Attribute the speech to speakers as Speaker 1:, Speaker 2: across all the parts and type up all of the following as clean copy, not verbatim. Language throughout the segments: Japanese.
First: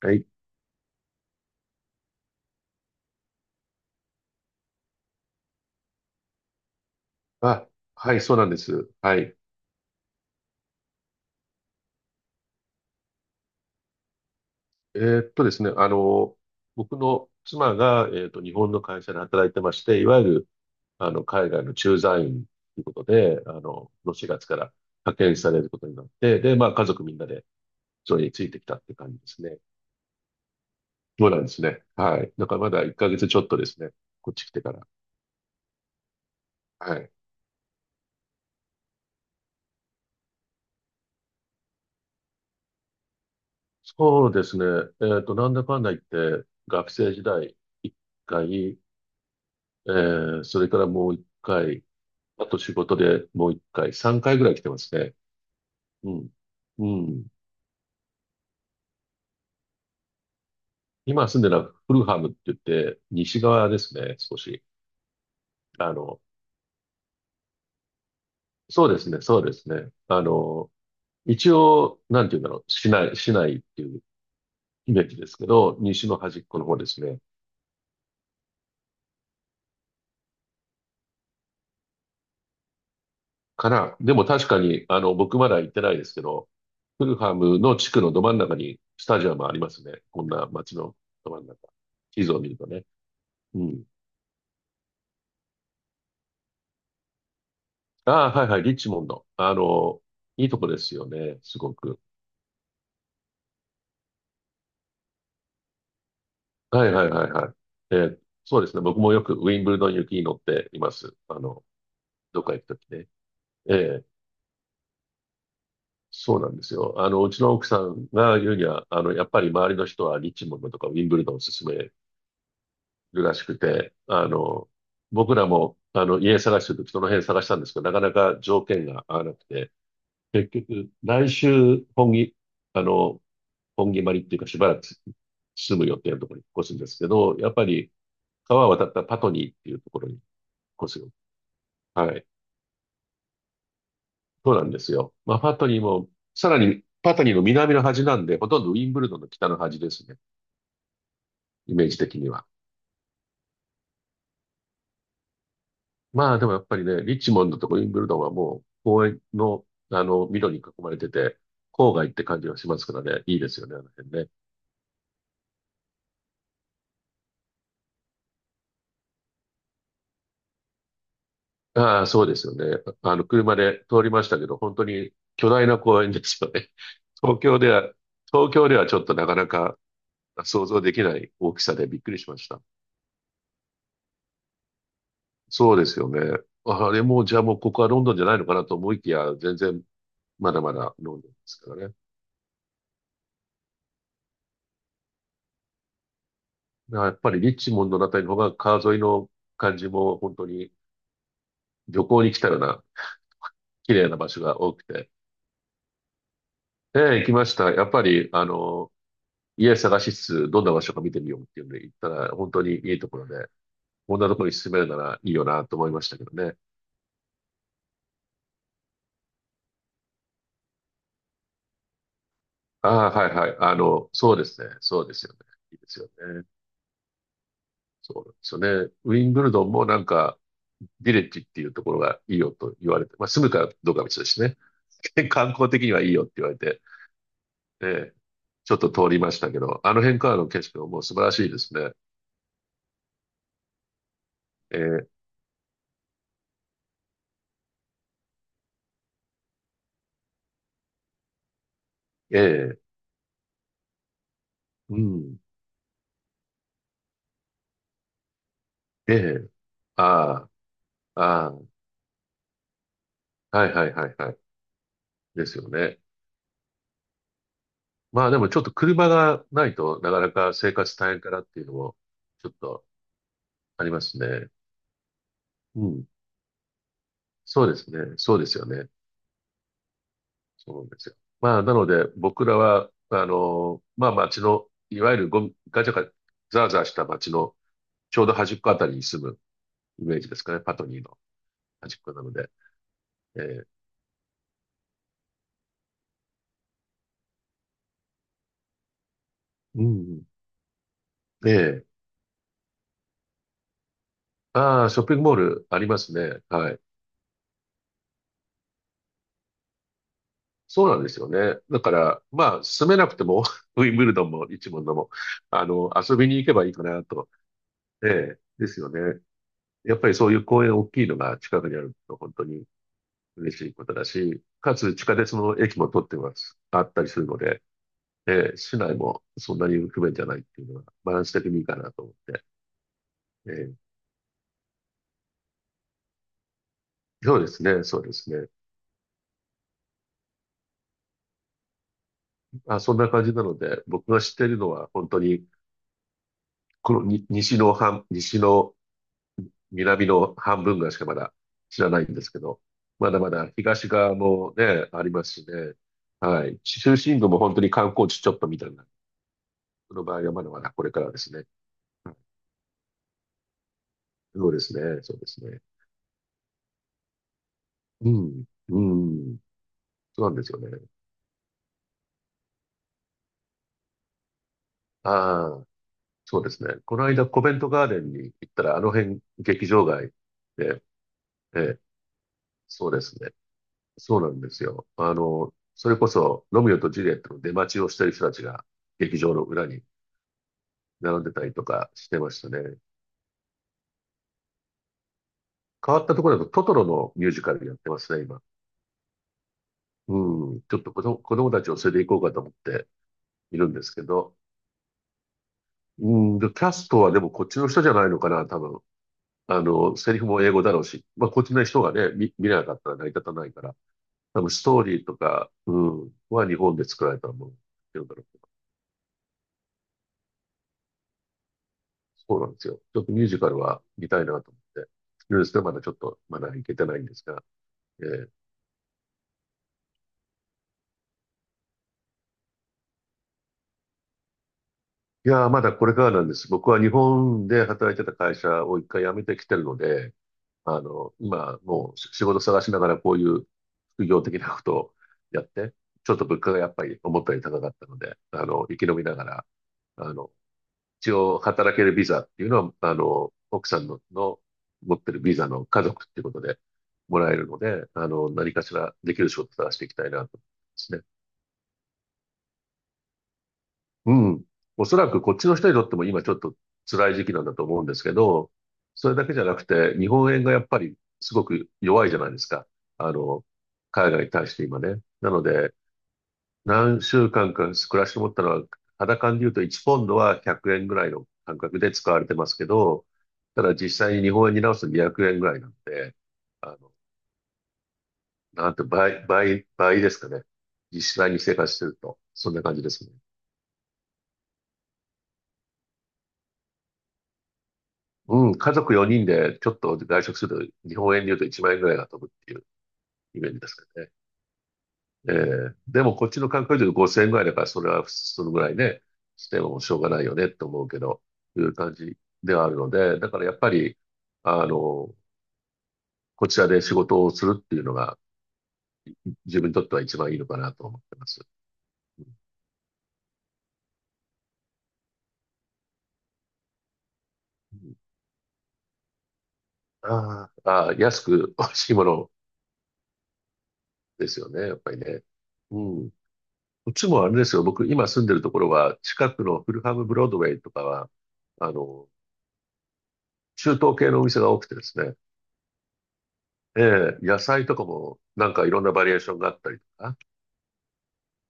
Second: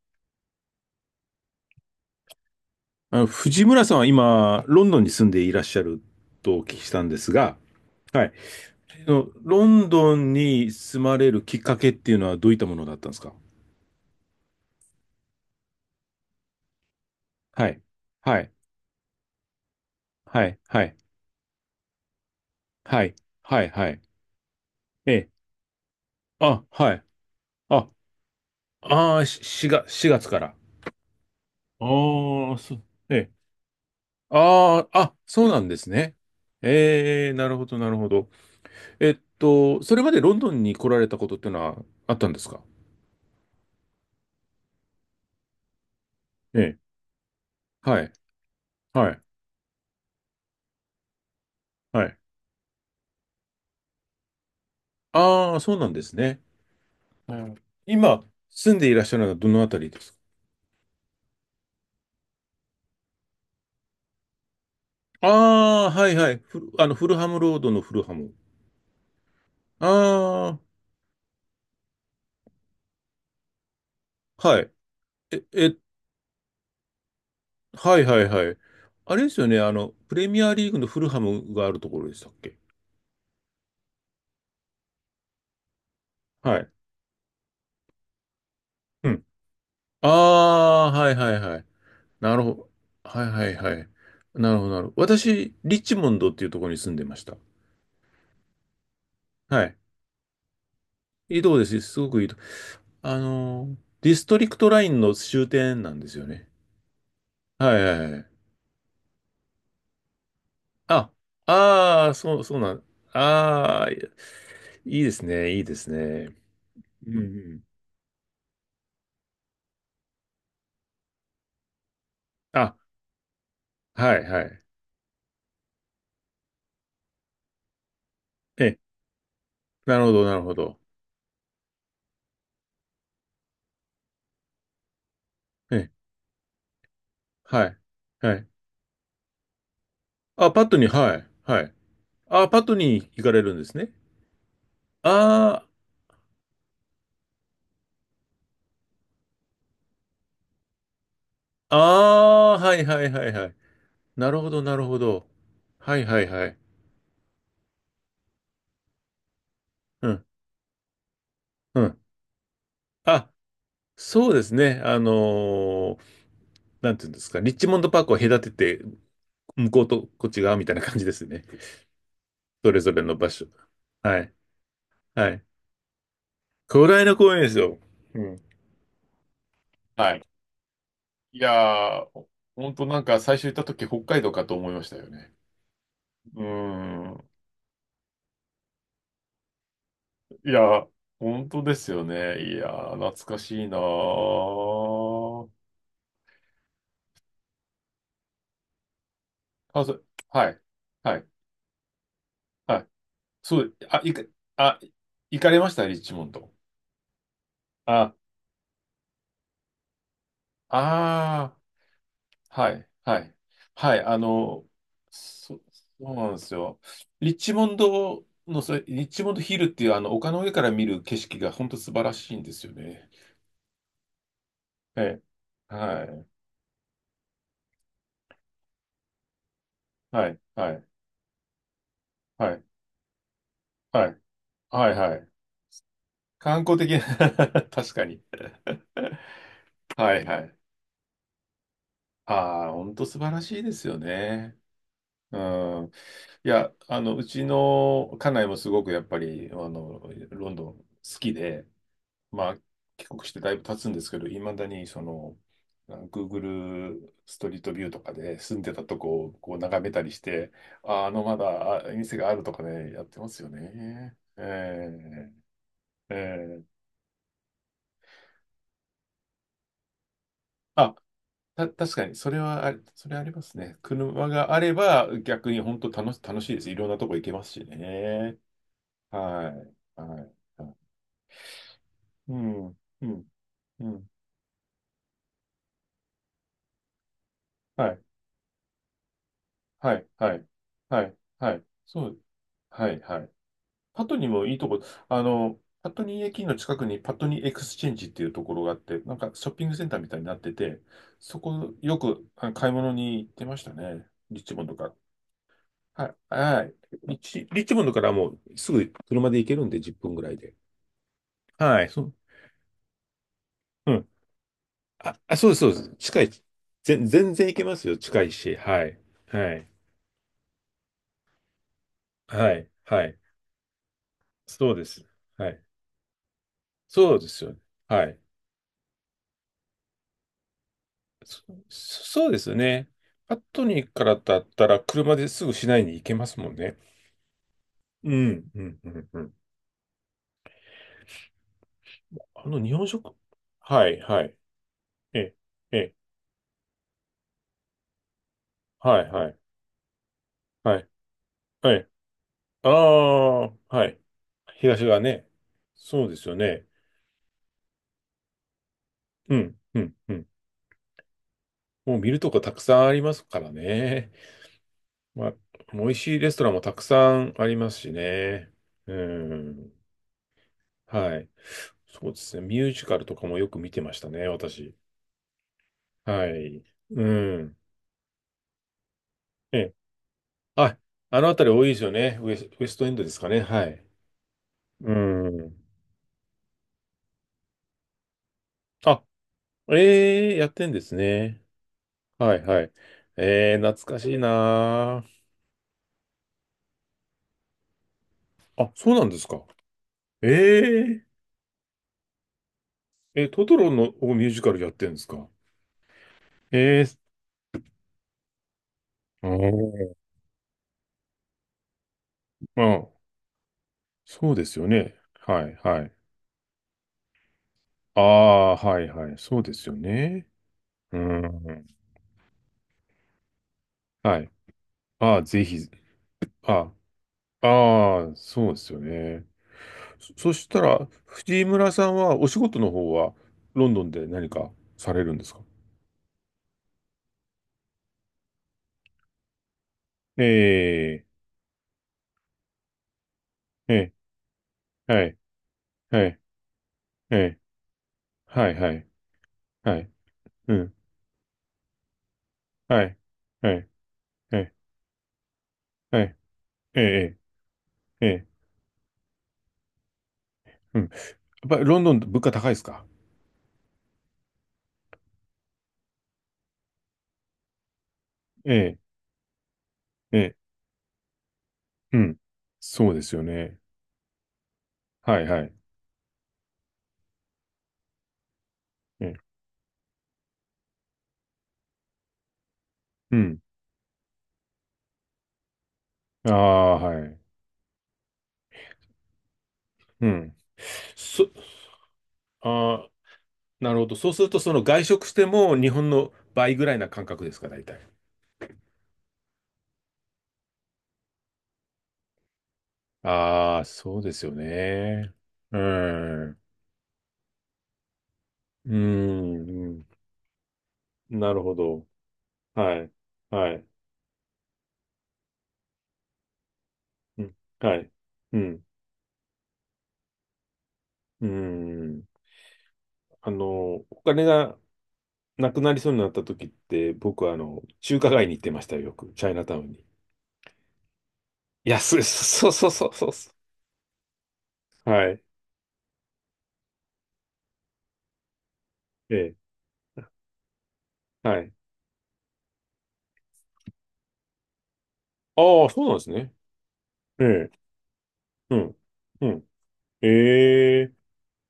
Speaker 1: はい。
Speaker 2: あの、藤村さんは今、ロンドンに住んでいらっしゃるとお聞きしたんですが、
Speaker 1: あ、はい、
Speaker 2: はい。
Speaker 1: そうなんです。
Speaker 2: あ
Speaker 1: は
Speaker 2: の
Speaker 1: い。
Speaker 2: ロンドンに住まれるきっかけっていうのはどういったものだったんですか？
Speaker 1: ですね、僕の
Speaker 2: は
Speaker 1: 妻
Speaker 2: い。
Speaker 1: が、
Speaker 2: はい。
Speaker 1: 日本の会社で働いてまして、いわゆ
Speaker 2: は
Speaker 1: る、
Speaker 2: い。はい。
Speaker 1: 海外の駐在員というこ
Speaker 2: は
Speaker 1: と
Speaker 2: い。
Speaker 1: で、
Speaker 2: はい。は
Speaker 1: こ
Speaker 2: い。
Speaker 1: の4月から
Speaker 2: え
Speaker 1: 派
Speaker 2: え。
Speaker 1: 遣されることになって、で、
Speaker 2: あ、
Speaker 1: まあ、家
Speaker 2: はい。
Speaker 1: 族みんなで、
Speaker 2: あ、
Speaker 1: それについてきたって感
Speaker 2: あ
Speaker 1: じ
Speaker 2: あ、
Speaker 1: です
Speaker 2: し
Speaker 1: ね。
Speaker 2: しが4月から。あ
Speaker 1: そうなんですね。はい。だ
Speaker 2: あ、
Speaker 1: からま
Speaker 2: そ
Speaker 1: だ
Speaker 2: う。
Speaker 1: 1
Speaker 2: え
Speaker 1: ヶ月
Speaker 2: え。
Speaker 1: ちょっとですね。こっち来てから。
Speaker 2: ああ、あ、そうなんですね。
Speaker 1: はい。
Speaker 2: ええ、なるほど、なるほど。それまでロンドンに来られたことっていうのはあったんですか？
Speaker 1: そうですね。なんだかんだ言って、
Speaker 2: ええ。
Speaker 1: 学生時代1
Speaker 2: はい。
Speaker 1: 回、
Speaker 2: はい。
Speaker 1: それからもう1回、
Speaker 2: はい。
Speaker 1: あと仕事でもう一回、三回ぐらい来てますね。
Speaker 2: ああ、そうなんで
Speaker 1: う
Speaker 2: す
Speaker 1: ん。
Speaker 2: ね。
Speaker 1: うん。
Speaker 2: うん。今、住んでいらっしゃるのはどのあたりですか？
Speaker 1: 今住んでるのはフルハムって言って、西側ですね、少し。
Speaker 2: ああ、
Speaker 1: あ
Speaker 2: はい
Speaker 1: の、
Speaker 2: はい。フルハムロードのフルハム。
Speaker 1: そうですね、そうですね。
Speaker 2: あ
Speaker 1: 一応、なんて言うんだろう、市内っていう
Speaker 2: あ、はい。
Speaker 1: イメージです
Speaker 2: え、
Speaker 1: け
Speaker 2: え、
Speaker 1: ど、西の端っこの方ですね。
Speaker 2: はいはいはい。あれですよね。あの、プレミアリーグのフルハムがあるところでしたっけ？
Speaker 1: から、でも確かに、僕まだ行ってないですけど、
Speaker 2: はい。
Speaker 1: フルハムの地区のど真ん中にス
Speaker 2: う
Speaker 1: タ
Speaker 2: ん。
Speaker 1: ジアムありますね。
Speaker 2: あ
Speaker 1: こんな街
Speaker 2: あ、
Speaker 1: の
Speaker 2: はい
Speaker 1: ど
Speaker 2: はい
Speaker 1: 真ん
Speaker 2: は
Speaker 1: 中。
Speaker 2: い。
Speaker 1: 地図
Speaker 2: な
Speaker 1: を
Speaker 2: る
Speaker 1: 見
Speaker 2: ほ
Speaker 1: ると
Speaker 2: ど。
Speaker 1: ね。
Speaker 2: はいはい
Speaker 1: う
Speaker 2: は
Speaker 1: ん。
Speaker 2: い。なるほどなるほど。私、リッチモンドっていうところに住んでました。
Speaker 1: ああ、はいはい、リッチモンド。
Speaker 2: はい。
Speaker 1: いいとこですよ
Speaker 2: い
Speaker 1: ね、
Speaker 2: いとこ
Speaker 1: す
Speaker 2: で
Speaker 1: ご
Speaker 2: す
Speaker 1: く。
Speaker 2: すごくいいとこ。ディストリクトラインの終点なんですよね。
Speaker 1: はいはいはいは
Speaker 2: はい
Speaker 1: い。
Speaker 2: はいはい。
Speaker 1: そうですね、僕もよくウィンブルドン行きに乗っていま
Speaker 2: あ、
Speaker 1: す。
Speaker 2: ああ、そ
Speaker 1: ど
Speaker 2: う、
Speaker 1: っか
Speaker 2: そう
Speaker 1: 行く
Speaker 2: な
Speaker 1: と
Speaker 2: ん。
Speaker 1: きね。え
Speaker 2: ああ、い
Speaker 1: え、
Speaker 2: いですね、いいですね。
Speaker 1: そうなんですよ。
Speaker 2: うんう
Speaker 1: うちの
Speaker 2: ん。
Speaker 1: 奥さんが言うには、やっぱり周りの人はリッチモンドとかウィンブルドンを勧める
Speaker 2: あ、
Speaker 1: らしくて、
Speaker 2: はいはい。
Speaker 1: 僕らも、家探してるときその辺探したんですけど、なかなか条
Speaker 2: え、
Speaker 1: 件が合わなくて、
Speaker 2: なるほど、なる
Speaker 1: 結
Speaker 2: ほど。
Speaker 1: 局、来週、本気、あの、本毛まりっていうかしばらく住む
Speaker 2: え、
Speaker 1: 予定のところに越すんですけど、やっぱ
Speaker 2: はい、
Speaker 1: り
Speaker 2: はい。
Speaker 1: 川を渡ったパトニーっていうところに
Speaker 2: あ、パットに、
Speaker 1: 越すよ。
Speaker 2: はい、はい。
Speaker 1: はい。
Speaker 2: あ、パットに行かれるんですね。
Speaker 1: そうなんですよ。まあ、パ
Speaker 2: あ
Speaker 1: トニーも、さらにパトニーの南の端なんで、ほとんどウィンブルドンの北の端ですね。イ
Speaker 2: あ、あ
Speaker 1: メージ的には。
Speaker 2: あ、はいはいはいはい。なるほど、なるほど。はいはい
Speaker 1: まあ
Speaker 2: は
Speaker 1: でも
Speaker 2: い。
Speaker 1: やっぱりね、リッチモンドとかウィンブルドンはもう公園の、
Speaker 2: うん、
Speaker 1: 緑に囲まれてて、
Speaker 2: う
Speaker 1: 郊
Speaker 2: ん。
Speaker 1: 外って感じがしますからね、
Speaker 2: あ、
Speaker 1: いいですよね、あの辺
Speaker 2: そ
Speaker 1: ね。
Speaker 2: うですね。なんていうんですか、リッチモンドパークを隔てて向こうとこっち側みたいな感じですね。
Speaker 1: ああ、そうですよ
Speaker 2: それ
Speaker 1: ね。
Speaker 2: ぞれの場所。
Speaker 1: 車で通り
Speaker 2: は
Speaker 1: まし
Speaker 2: い。
Speaker 1: たけど、本当に
Speaker 2: はい。
Speaker 1: 巨大な公園ですよね。
Speaker 2: 巨大な 公
Speaker 1: 東
Speaker 2: 園です
Speaker 1: 京で
Speaker 2: よ。
Speaker 1: は、
Speaker 2: うん。
Speaker 1: 東京ではちょっとなかなか
Speaker 2: はい。
Speaker 1: 想像できない
Speaker 2: い
Speaker 1: 大きさでび
Speaker 2: や
Speaker 1: っくり
Speaker 2: ー、
Speaker 1: しました。
Speaker 2: 本当なんか最初行った時北海道かと思いましたよね。
Speaker 1: そうですよね。
Speaker 2: うー
Speaker 1: あれも、
Speaker 2: ん。
Speaker 1: じゃあもうここはロンドンじゃないのかなと思いきや、全然
Speaker 2: い
Speaker 1: まだま
Speaker 2: や、
Speaker 1: だロンドンで
Speaker 2: 本
Speaker 1: す
Speaker 2: 当で
Speaker 1: から
Speaker 2: す
Speaker 1: ね。
Speaker 2: よね。いやー、懐かしいなー。
Speaker 1: だからやっぱりリッチモンドのあたりの方が川沿いの感
Speaker 2: あ、
Speaker 1: じ
Speaker 2: そ、
Speaker 1: も本当
Speaker 2: はい。
Speaker 1: に
Speaker 2: はい。
Speaker 1: 旅行に来たよう
Speaker 2: は
Speaker 1: な
Speaker 2: い。そう、
Speaker 1: 綺
Speaker 2: あ、
Speaker 1: 麗
Speaker 2: い
Speaker 1: な
Speaker 2: か、
Speaker 1: 場所が多
Speaker 2: あ、
Speaker 1: くて。
Speaker 2: 行かれましたリッチモンド。
Speaker 1: ええ、行きました。やっぱ
Speaker 2: あ、
Speaker 1: り、家探しつつ、どんな場所か見てみようっ
Speaker 2: あ
Speaker 1: ていうんで行ったら、本
Speaker 2: あ。
Speaker 1: 当
Speaker 2: は
Speaker 1: に
Speaker 2: い、
Speaker 1: いいとこ
Speaker 2: は
Speaker 1: ろ
Speaker 2: い、
Speaker 1: で、
Speaker 2: はい、あ
Speaker 1: こんなところに
Speaker 2: の、
Speaker 1: 住めるならいいよ
Speaker 2: そ、
Speaker 1: なと思いまし
Speaker 2: そう
Speaker 1: たけ
Speaker 2: な
Speaker 1: ど
Speaker 2: んです
Speaker 1: ね。
Speaker 2: よ。リッチモンドの、それ、リッチモンドヒルっていう、あの、丘の上から見る景色が本当素晴らしいんですよ
Speaker 1: あ
Speaker 2: ね。
Speaker 1: あ、はいはい。そうですね。
Speaker 2: え
Speaker 1: そうですよね。
Speaker 2: え、
Speaker 1: いいです
Speaker 2: は
Speaker 1: よ
Speaker 2: い、
Speaker 1: ね。そうなんですよね。ウィンブルドンもなん
Speaker 2: はい、
Speaker 1: か、
Speaker 2: はい、
Speaker 1: ビレッジっていうところがいいよ
Speaker 2: はい、
Speaker 1: と言われて、まあ住むかどうかは
Speaker 2: は
Speaker 1: 別
Speaker 2: い、
Speaker 1: ですね。
Speaker 2: はい、はい。
Speaker 1: 観光的にはいいよって言われ
Speaker 2: 観光
Speaker 1: て、
Speaker 2: 的な 確か
Speaker 1: ええ、
Speaker 2: に。
Speaker 1: ちょっと通りましたけど、あの
Speaker 2: は
Speaker 1: 辺
Speaker 2: い、
Speaker 1: から
Speaker 2: は
Speaker 1: の
Speaker 2: い。
Speaker 1: 景色ももう素晴らしいですね。
Speaker 2: ああ、本当素晴らしいですよね。
Speaker 1: ええ、
Speaker 2: うん。いや、あの、うちの家内もすごくやっぱり、あの、ロンドン好きで、
Speaker 1: え
Speaker 2: まあ、
Speaker 1: え、
Speaker 2: 帰国してだいぶ経つんですけど、いまだに
Speaker 1: う
Speaker 2: その、
Speaker 1: ん、
Speaker 2: あ Google ストリートビューとかで住んでたと
Speaker 1: え
Speaker 2: こを
Speaker 1: え、
Speaker 2: こう眺めたりし
Speaker 1: あ
Speaker 2: て、あ、あのま
Speaker 1: あ、あ
Speaker 2: だあ店があるとかね、やってますよ
Speaker 1: あ、はいはいはい
Speaker 2: ね。
Speaker 1: はい。
Speaker 2: え
Speaker 1: ですよね。
Speaker 2: ー、えー、
Speaker 1: まあでもちょっと車がないとなかなか生
Speaker 2: あ、
Speaker 1: 活大変かなっていうの
Speaker 2: 確
Speaker 1: も
Speaker 2: かに、それ
Speaker 1: ちょっ
Speaker 2: はあれ、
Speaker 1: と
Speaker 2: それありますね。
Speaker 1: あります
Speaker 2: 車
Speaker 1: ね。
Speaker 2: があれば逆に本
Speaker 1: う
Speaker 2: 当
Speaker 1: ん。
Speaker 2: 楽しいです。いろんなとこ行けますし
Speaker 1: そうですね。そ
Speaker 2: ね。
Speaker 1: うですよね。
Speaker 2: はい。はい。は
Speaker 1: そうなん
Speaker 2: い
Speaker 1: ですよ。まあなので
Speaker 2: う
Speaker 1: 僕ら
Speaker 2: ん。
Speaker 1: は、
Speaker 2: うん。う
Speaker 1: ま
Speaker 2: ん。
Speaker 1: あ街の、いわゆるゴミ、ガチャガチャ、ザーザーした街の
Speaker 2: はい。
Speaker 1: ちょうど端っこあたりに住む
Speaker 2: は
Speaker 1: イ
Speaker 2: い。
Speaker 1: メージ
Speaker 2: は
Speaker 1: です
Speaker 2: い。
Speaker 1: かね。パトニ
Speaker 2: は
Speaker 1: ー
Speaker 2: い。
Speaker 1: の
Speaker 2: はい。
Speaker 1: 端っ
Speaker 2: そ
Speaker 1: こ
Speaker 2: う。
Speaker 1: なので。
Speaker 2: はい。はい。
Speaker 1: ええ、
Speaker 2: パトニーもいいとこ、あの、パトニー駅の近くにパトニーエクスチェンジっていうところがあって、なんかショッピング
Speaker 1: う
Speaker 2: センターみたいに
Speaker 1: ん
Speaker 2: なってて、そ
Speaker 1: う
Speaker 2: こ
Speaker 1: ん。ええ、
Speaker 2: よく買い物に行ってましたね。リッチモンド
Speaker 1: あ
Speaker 2: か
Speaker 1: あ、
Speaker 2: ら。
Speaker 1: ショッピングモールありま
Speaker 2: は
Speaker 1: す
Speaker 2: い。
Speaker 1: ね。
Speaker 2: は
Speaker 1: は
Speaker 2: い。
Speaker 1: い。
Speaker 2: リッチモンドからもうすぐ車で行けるんで、10分ぐらいで。
Speaker 1: そうなんですよね。だ
Speaker 2: はい。
Speaker 1: か
Speaker 2: そう、
Speaker 1: ら、まあ、住めなくても、ウ
Speaker 2: う
Speaker 1: ィンブ
Speaker 2: ん。
Speaker 1: ルドンも一門のも、
Speaker 2: あ、あ、そうです、そうです。
Speaker 1: 遊
Speaker 2: 近
Speaker 1: び
Speaker 2: い。
Speaker 1: に行けばいいかなと。
Speaker 2: 全然行けますよ。
Speaker 1: え
Speaker 2: 近い
Speaker 1: え、
Speaker 2: し。
Speaker 1: です
Speaker 2: は
Speaker 1: よ
Speaker 2: い。
Speaker 1: ね。
Speaker 2: はい。
Speaker 1: やっぱりそういう公園大きいのが近くにあると本当
Speaker 2: は
Speaker 1: に
Speaker 2: い。はい。
Speaker 1: 嬉しいことだし、
Speaker 2: そ
Speaker 1: か
Speaker 2: うで
Speaker 1: つ地
Speaker 2: す。
Speaker 1: 下鉄
Speaker 2: は
Speaker 1: の
Speaker 2: い。
Speaker 1: 駅も取ってます、あったり
Speaker 2: そ
Speaker 1: す
Speaker 2: う
Speaker 1: る
Speaker 2: で
Speaker 1: の
Speaker 2: すよね。
Speaker 1: で、
Speaker 2: はい。
Speaker 1: ええ、市内もそんなに不便じゃないっていうのはバランス
Speaker 2: そ、
Speaker 1: 的にいいかなと思っ
Speaker 2: そうで
Speaker 1: て。
Speaker 2: すね。パッ
Speaker 1: え
Speaker 2: トニ
Speaker 1: え、
Speaker 2: ーからだったら車ですぐ市内に行けますもんね。
Speaker 1: そうですね、そう
Speaker 2: う
Speaker 1: です
Speaker 2: ん、
Speaker 1: ね。
Speaker 2: うん、うん、うん。あの日
Speaker 1: あ、
Speaker 2: 本
Speaker 1: そんな
Speaker 2: 食
Speaker 1: 感じなので、
Speaker 2: はい、
Speaker 1: 僕が
Speaker 2: は
Speaker 1: 知
Speaker 2: い。
Speaker 1: っているのは本当
Speaker 2: え、
Speaker 1: に、
Speaker 2: え、
Speaker 1: このに西の半、西の
Speaker 2: はい、はい、
Speaker 1: 南の半分
Speaker 2: は
Speaker 1: ぐ
Speaker 2: い、
Speaker 1: らいしかまだ
Speaker 2: は
Speaker 1: 知
Speaker 2: い。
Speaker 1: らないんですけど、
Speaker 2: あ
Speaker 1: まだま
Speaker 2: あ、
Speaker 1: だ
Speaker 2: は
Speaker 1: 東
Speaker 2: い。
Speaker 1: 側も
Speaker 2: 東
Speaker 1: ね、
Speaker 2: 側
Speaker 1: ありま
Speaker 2: ね。
Speaker 1: すしね。
Speaker 2: そうですよ
Speaker 1: はい。
Speaker 2: ね。
Speaker 1: 中心部も本当に観光地ちょっとみたいな。
Speaker 2: うん、うん、
Speaker 1: その
Speaker 2: う
Speaker 1: 場合
Speaker 2: ん。
Speaker 1: はまだまだこれからですね。
Speaker 2: もう見
Speaker 1: はい、
Speaker 2: るとこたくさんありますからね。
Speaker 1: そうですね。そうで
Speaker 2: まあ、
Speaker 1: すね。
Speaker 2: 美味しいレストランもたくさんありますし
Speaker 1: うん。
Speaker 2: ね。
Speaker 1: う
Speaker 2: う
Speaker 1: ん。
Speaker 2: ん。
Speaker 1: そうなんですよね。
Speaker 2: はい。そうですね。ミュージカルとかもよく見てましたね、私。
Speaker 1: ああ、
Speaker 2: は
Speaker 1: そうです
Speaker 2: い。
Speaker 1: ね。こ
Speaker 2: う
Speaker 1: の間コベ
Speaker 2: ん。
Speaker 1: ントガーデンに行ったら、あの辺
Speaker 2: え
Speaker 1: 劇
Speaker 2: え。
Speaker 1: 場街
Speaker 2: あ、
Speaker 1: で、
Speaker 2: あのあたり
Speaker 1: え
Speaker 2: 多いで
Speaker 1: え、
Speaker 2: すよね。ウエスト
Speaker 1: そ
Speaker 2: エ
Speaker 1: う
Speaker 2: ン
Speaker 1: で
Speaker 2: ドです
Speaker 1: す
Speaker 2: か
Speaker 1: ね。
Speaker 2: ね。はい。
Speaker 1: そうなんですよ。
Speaker 2: うん。
Speaker 1: それこそ、ロミオとジュリエットの出待ちをしてる人たちが
Speaker 2: あ、
Speaker 1: 劇場の裏に
Speaker 2: ええやってんです
Speaker 1: 並んで
Speaker 2: ね。
Speaker 1: たりとかしてま
Speaker 2: は
Speaker 1: し
Speaker 2: い
Speaker 1: た
Speaker 2: はい。
Speaker 1: ね。
Speaker 2: ええ懐かしいな
Speaker 1: 変わったところだとトトロのミュージカルやってますね、今。
Speaker 2: あ。あ、そうなんですか。
Speaker 1: うん。ちょっと
Speaker 2: え
Speaker 1: 子供たちを連れて行こうかと思って
Speaker 2: ええ、トト
Speaker 1: いる
Speaker 2: ロ
Speaker 1: んです
Speaker 2: の
Speaker 1: け
Speaker 2: をミュー
Speaker 1: ど。
Speaker 2: ジカルやってんですか？
Speaker 1: うん。で、キャ
Speaker 2: え
Speaker 1: ス
Speaker 2: え
Speaker 1: トはでもこっちの人じゃないのかな、多分。
Speaker 2: おー、
Speaker 1: セリフも英語だろうし。まあ、こっちの人がね、見れなかっ
Speaker 2: あ、
Speaker 1: たら成り立たないから。
Speaker 2: そう
Speaker 1: 多
Speaker 2: で
Speaker 1: 分
Speaker 2: す
Speaker 1: ス
Speaker 2: よ
Speaker 1: トー
Speaker 2: ね。
Speaker 1: リーと
Speaker 2: は
Speaker 1: か、
Speaker 2: い
Speaker 1: う
Speaker 2: はい。
Speaker 1: ん、は日本で作られたものをって
Speaker 2: あ
Speaker 1: るんだろうけど。
Speaker 2: あ、はいはい。そうですよね。うん。
Speaker 1: そうなんですよ。ちょっとミュージカルは見た
Speaker 2: は
Speaker 1: いな
Speaker 2: い。
Speaker 1: と思って、
Speaker 2: ああ、
Speaker 1: いるん
Speaker 2: ぜ
Speaker 1: ですけど
Speaker 2: ひ、
Speaker 1: まだちょっと、まだ行
Speaker 2: あ
Speaker 1: けてないんですが。
Speaker 2: あ、あ
Speaker 1: え
Speaker 2: あ
Speaker 1: ー
Speaker 2: そうですよね。そしたら、藤村さんはお仕事の方はロンドンで何かされるんで
Speaker 1: い
Speaker 2: すか？
Speaker 1: やー、まだこれからなんです。僕は日本で働いてた会社を一回辞めてきてるので、
Speaker 2: ええ、
Speaker 1: 今、もう仕事探しながらこういう
Speaker 2: ええ、
Speaker 1: 副業的なことを
Speaker 2: はい、
Speaker 1: やって、
Speaker 2: は
Speaker 1: ちょっ
Speaker 2: い、
Speaker 1: と物価がやっぱり
Speaker 2: え
Speaker 1: 思った
Speaker 2: え、
Speaker 1: より高かったので、
Speaker 2: はい、は
Speaker 1: 生
Speaker 2: い、
Speaker 1: き延びながら、
Speaker 2: はい、
Speaker 1: あの、
Speaker 2: うん、
Speaker 1: 一応働けるビザっていうのは、
Speaker 2: はい、はい、
Speaker 1: 奥さんの、
Speaker 2: は
Speaker 1: の
Speaker 2: い、
Speaker 1: 持ってるビザの家
Speaker 2: は
Speaker 1: 族っ
Speaker 2: い、
Speaker 1: ていうことで
Speaker 2: ええ、
Speaker 1: もらえるので、
Speaker 2: ええ、ええ
Speaker 1: 何かしらできる仕事を探していきたいなと思いま
Speaker 2: うん。やっ
Speaker 1: すね。
Speaker 2: ぱりロンドンって物価高いですか？
Speaker 1: うん。おそらくこっちの人にとっても今ちょっと辛い時期なんだと思うんですけど、
Speaker 2: ええ、
Speaker 1: それだけじゃなくて、日
Speaker 2: え
Speaker 1: 本
Speaker 2: え、
Speaker 1: 円がやっぱりすごく
Speaker 2: う
Speaker 1: 弱い
Speaker 2: ん。
Speaker 1: じゃないですか。
Speaker 2: そうで
Speaker 1: あ
Speaker 2: すよ
Speaker 1: の、
Speaker 2: ね。
Speaker 1: 海外に対して今ね。
Speaker 2: はい、
Speaker 1: な
Speaker 2: は
Speaker 1: の
Speaker 2: い、
Speaker 1: で、何週間か暮らして思ったのは、
Speaker 2: ええ、
Speaker 1: 肌感で言うと1ポンドは100円ぐらいの感覚で使われてますけど、
Speaker 2: うん。
Speaker 1: ただ実際に日本円に直すと200円ぐらいなんで、
Speaker 2: ああ、
Speaker 1: あの、
Speaker 2: はい、
Speaker 1: なんて倍、倍、倍
Speaker 2: う
Speaker 1: ですか
Speaker 2: ん。
Speaker 1: ね。実
Speaker 2: そ、
Speaker 1: 際に生活してると、そんな感じ
Speaker 2: ああ、
Speaker 1: ですね。
Speaker 2: なるほど。そうすると、その外食しても日本の倍ぐらいな感覚ですか、大体。
Speaker 1: うん、家族4人でちょっと外食すると日本円で言うと1万円ぐらいが飛ぶっていうイメー
Speaker 2: あ
Speaker 1: ジ
Speaker 2: あ、
Speaker 1: ですか
Speaker 2: そう
Speaker 1: ね。
Speaker 2: ですよね。
Speaker 1: え
Speaker 2: う
Speaker 1: え、でもこっち
Speaker 2: ん。
Speaker 1: の観光地で5000円ぐらいだから、それはそのぐら
Speaker 2: う
Speaker 1: いして
Speaker 2: ん。う
Speaker 1: も
Speaker 2: ん
Speaker 1: しょうがないよねと思うけど、
Speaker 2: なるほ
Speaker 1: いう
Speaker 2: ど。
Speaker 1: 感じではあ
Speaker 2: は
Speaker 1: るの
Speaker 2: い。
Speaker 1: で、だから
Speaker 2: は
Speaker 1: やっ
Speaker 2: い。
Speaker 1: ぱり、あの、こちらで仕
Speaker 2: う
Speaker 1: 事を
Speaker 2: ん。
Speaker 1: するって
Speaker 2: は
Speaker 1: いう
Speaker 2: い。
Speaker 1: のが
Speaker 2: うん。
Speaker 1: 自分にとっては一番いいのかなと思って
Speaker 2: う
Speaker 1: ます。
Speaker 2: ん。あの、お金がなくなりそうになった時って、僕はあの、
Speaker 1: うん、
Speaker 2: 中華街に行ってましたよ、よく。チャイナタウンに。
Speaker 1: 安く美
Speaker 2: い
Speaker 1: 味
Speaker 2: や、
Speaker 1: しい
Speaker 2: そう、
Speaker 1: もの
Speaker 2: そうそうそうそうそ
Speaker 1: ですよね、やっ
Speaker 2: う。
Speaker 1: ぱり
Speaker 2: はい。
Speaker 1: ね。うん。こっちもあれですよ。僕、今住んでるところは、
Speaker 2: え
Speaker 1: 近
Speaker 2: え。
Speaker 1: くのフルハムブロードウェイとかは、
Speaker 2: はい。
Speaker 1: あの、中東系のお店が多くてですね。
Speaker 2: ああ、そうなんですね。
Speaker 1: え
Speaker 2: え
Speaker 1: え、野
Speaker 2: え。
Speaker 1: 菜とかも、なん
Speaker 2: う
Speaker 1: かい
Speaker 2: ん。
Speaker 1: ろんなバリエー
Speaker 2: う
Speaker 1: ション
Speaker 2: ん。
Speaker 1: があったりと
Speaker 2: え
Speaker 1: か、
Speaker 2: え。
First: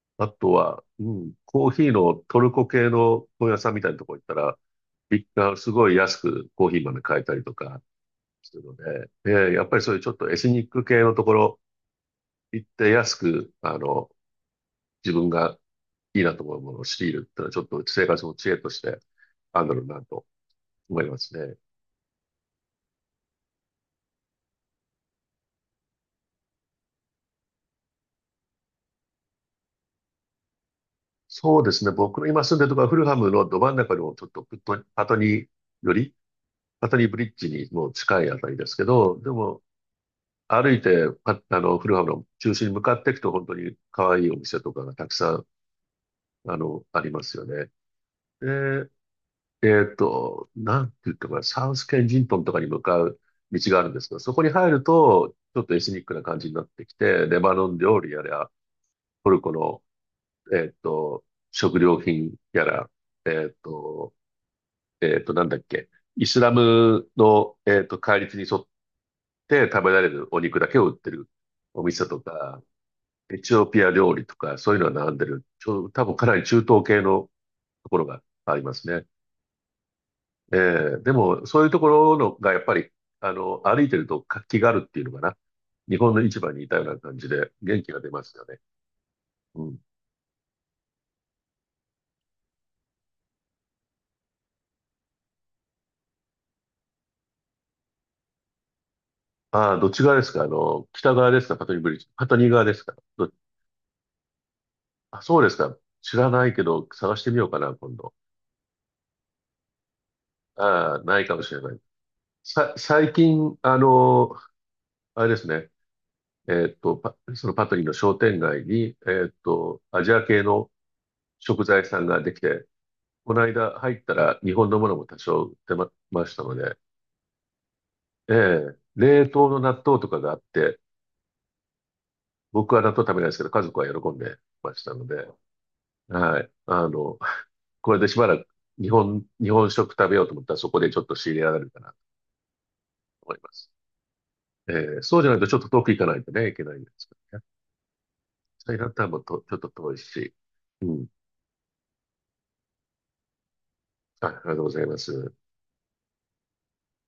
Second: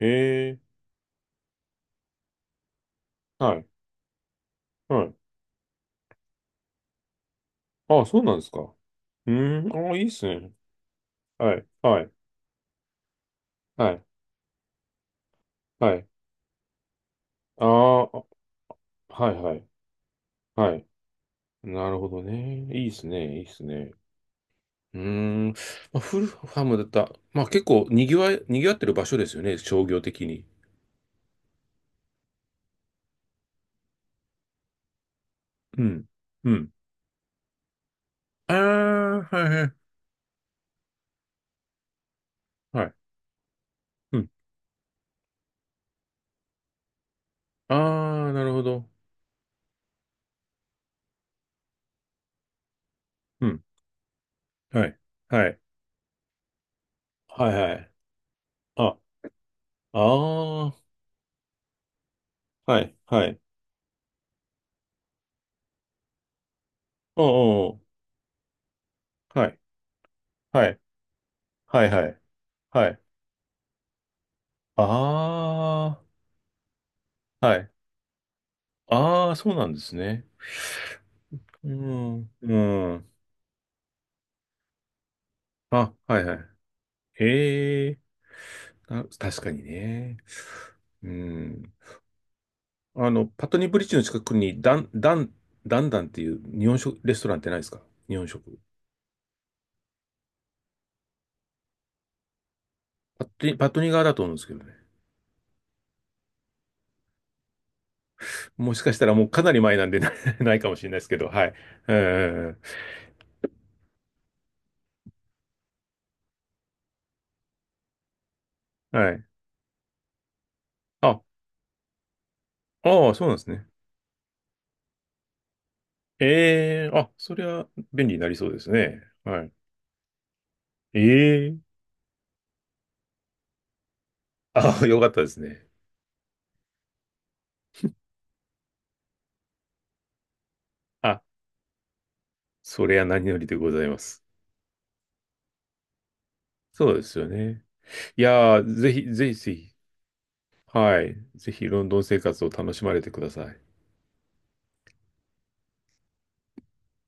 Speaker 2: え
Speaker 1: あと
Speaker 2: え。
Speaker 1: は、うん、コーヒーのトルコ系の本
Speaker 2: は
Speaker 1: 屋
Speaker 2: い。
Speaker 1: さんみたいなところ行ったら、
Speaker 2: はい。
Speaker 1: すごい安くコーヒー豆買えたりとか
Speaker 2: ああ、そうなんです
Speaker 1: す
Speaker 2: か。
Speaker 1: るので、え
Speaker 2: う
Speaker 1: え、
Speaker 2: ー
Speaker 1: やっ
Speaker 2: ん。
Speaker 1: ぱり
Speaker 2: あ
Speaker 1: そう
Speaker 2: あ、
Speaker 1: いう
Speaker 2: いい
Speaker 1: ち
Speaker 2: っ
Speaker 1: ょっ
Speaker 2: す
Speaker 1: とエス
Speaker 2: ね。
Speaker 1: ニック系のとこ
Speaker 2: は
Speaker 1: ろ
Speaker 2: い。はい。
Speaker 1: 行って安く、
Speaker 2: はい。
Speaker 1: 自分が
Speaker 2: はい。
Speaker 1: いいなと思うものを仕入れるってのは、ちょ
Speaker 2: あ
Speaker 1: っと
Speaker 2: あ、
Speaker 1: 生活
Speaker 2: は
Speaker 1: の知恵として
Speaker 2: いは
Speaker 1: ある
Speaker 2: い。
Speaker 1: んだろうなと
Speaker 2: はい。
Speaker 1: 思いますね。
Speaker 2: なるほどね。いいっすね。いいっすね。うーん。まあ、フルハムだった。まあ結構賑わってる場所ですよね。商業的に。
Speaker 1: そうですね。僕の今住んでるところはフルハムのど真ん中のちょっとプットパトニー
Speaker 2: う
Speaker 1: よ
Speaker 2: ん。
Speaker 1: り、
Speaker 2: うん。
Speaker 1: パトニーブリッジにもう近いあた
Speaker 2: あ
Speaker 1: りですけど、
Speaker 2: あ、
Speaker 1: で
Speaker 2: はい
Speaker 1: も
Speaker 2: はい。
Speaker 1: 歩いてフルハムの中心に向
Speaker 2: はい。
Speaker 1: かっていくと本当に可
Speaker 2: う
Speaker 1: 愛
Speaker 2: ん。
Speaker 1: いお店とかがたくさんありますよね。
Speaker 2: ああ、なるほど。
Speaker 1: で、なんて言ったかな、サウスケンジントンとかに向かう
Speaker 2: う
Speaker 1: 道
Speaker 2: ん。
Speaker 1: があるんですが、そこに入る
Speaker 2: はい。
Speaker 1: と
Speaker 2: は
Speaker 1: ち
Speaker 2: い。
Speaker 1: ょっとエスニックな感じになってきて、レ
Speaker 2: はい
Speaker 1: バノ
Speaker 2: は
Speaker 1: ン
Speaker 2: い。
Speaker 1: 料理やら、
Speaker 2: あ、
Speaker 1: トルコの、え
Speaker 2: あ
Speaker 1: っ
Speaker 2: あ、
Speaker 1: と、食料品や
Speaker 2: は
Speaker 1: ら、
Speaker 2: い。はい。
Speaker 1: えっと、なんだっけ、イスラムの、
Speaker 2: おうおう。
Speaker 1: 戒律に沿っ
Speaker 2: はい。
Speaker 1: て食べられるお肉だ
Speaker 2: は
Speaker 1: け
Speaker 2: い。
Speaker 1: を売ってるお
Speaker 2: はいは
Speaker 1: 店
Speaker 2: い。
Speaker 1: とか、
Speaker 2: はい。
Speaker 1: エチオピア料理とか、そういうのは並んでる。
Speaker 2: ああ、
Speaker 1: 多分かなり中東系の
Speaker 2: はい。
Speaker 1: ところがありますね。
Speaker 2: ああ、そうなんですね。
Speaker 1: えでも、そういう
Speaker 2: う
Speaker 1: ところ
Speaker 2: ん。
Speaker 1: のが
Speaker 2: う
Speaker 1: やっぱり、
Speaker 2: ん。
Speaker 1: 歩いてると活気があるっていうのかな。
Speaker 2: あ、
Speaker 1: 日本
Speaker 2: は
Speaker 1: の
Speaker 2: いはい。
Speaker 1: 市場にいたような感じで元
Speaker 2: へ
Speaker 1: 気
Speaker 2: え。
Speaker 1: が出ますよね。
Speaker 2: あ、確かに
Speaker 1: うん。
Speaker 2: ね。うん。あの、パトニーブリッジの近くに、ダンダンっていう日本食、レストランってないですか？日本食。
Speaker 1: ああ、どっち側ですか、あの、北側ですか、パトニーブリッジ。パトニー側ですか
Speaker 2: パトニー、パトニー側だと思うんですけどね。
Speaker 1: あ、そうですか。知らないけど、探してみようかな、今度。
Speaker 2: もしかしたらもうかなり前なんでな ないかもしれな
Speaker 1: あ
Speaker 2: いで
Speaker 1: あ、
Speaker 2: すけ
Speaker 1: ない
Speaker 2: ど、
Speaker 1: かも
Speaker 2: はい。
Speaker 1: しれない。
Speaker 2: え
Speaker 1: 最近、あの、あれですね、そのパトリーの商店街に、
Speaker 2: え、はい。
Speaker 1: アジア系の
Speaker 2: あ、
Speaker 1: 食材屋さんができて、
Speaker 2: ああ、そう
Speaker 1: こ
Speaker 2: なん
Speaker 1: の
Speaker 2: ですね。
Speaker 1: 間入ったら日本のものも多少売ってま、ましたので、
Speaker 2: ええ、あ、そりゃ便利にな
Speaker 1: え
Speaker 2: りそうです
Speaker 1: え、
Speaker 2: ね。
Speaker 1: 冷
Speaker 2: は
Speaker 1: 凍
Speaker 2: い。
Speaker 1: の納豆とかがあって、
Speaker 2: ええ、
Speaker 1: 僕は納豆食べないですけど、家族は喜んでまし
Speaker 2: あ、
Speaker 1: た
Speaker 2: よ
Speaker 1: の
Speaker 2: かったで
Speaker 1: で、
Speaker 2: すね。
Speaker 1: はい。あの、これでしばらく日本食食べようと思ったらそこでちょっと
Speaker 2: あ、
Speaker 1: 仕入れられるかなと
Speaker 2: それは何
Speaker 1: 思
Speaker 2: よ
Speaker 1: い
Speaker 2: り
Speaker 1: ま
Speaker 2: でご
Speaker 1: す。
Speaker 2: ざいます。
Speaker 1: ええ、そうじゃないとちょっと遠く行かないとね、いけないん
Speaker 2: そ
Speaker 1: で
Speaker 2: うで
Speaker 1: すけ
Speaker 2: すよ
Speaker 1: どね。
Speaker 2: ね。いや
Speaker 1: そ
Speaker 2: ー、
Speaker 1: れっ
Speaker 2: ぜひ、
Speaker 1: たらも
Speaker 2: ぜひ
Speaker 1: と、ち
Speaker 2: ぜ
Speaker 1: ょっと
Speaker 2: ひ、
Speaker 1: 遠いし。う
Speaker 2: は
Speaker 1: ん。
Speaker 2: い。ぜひ、ロンドン生活を楽しまれてください。
Speaker 1: あ、ありがとうございます。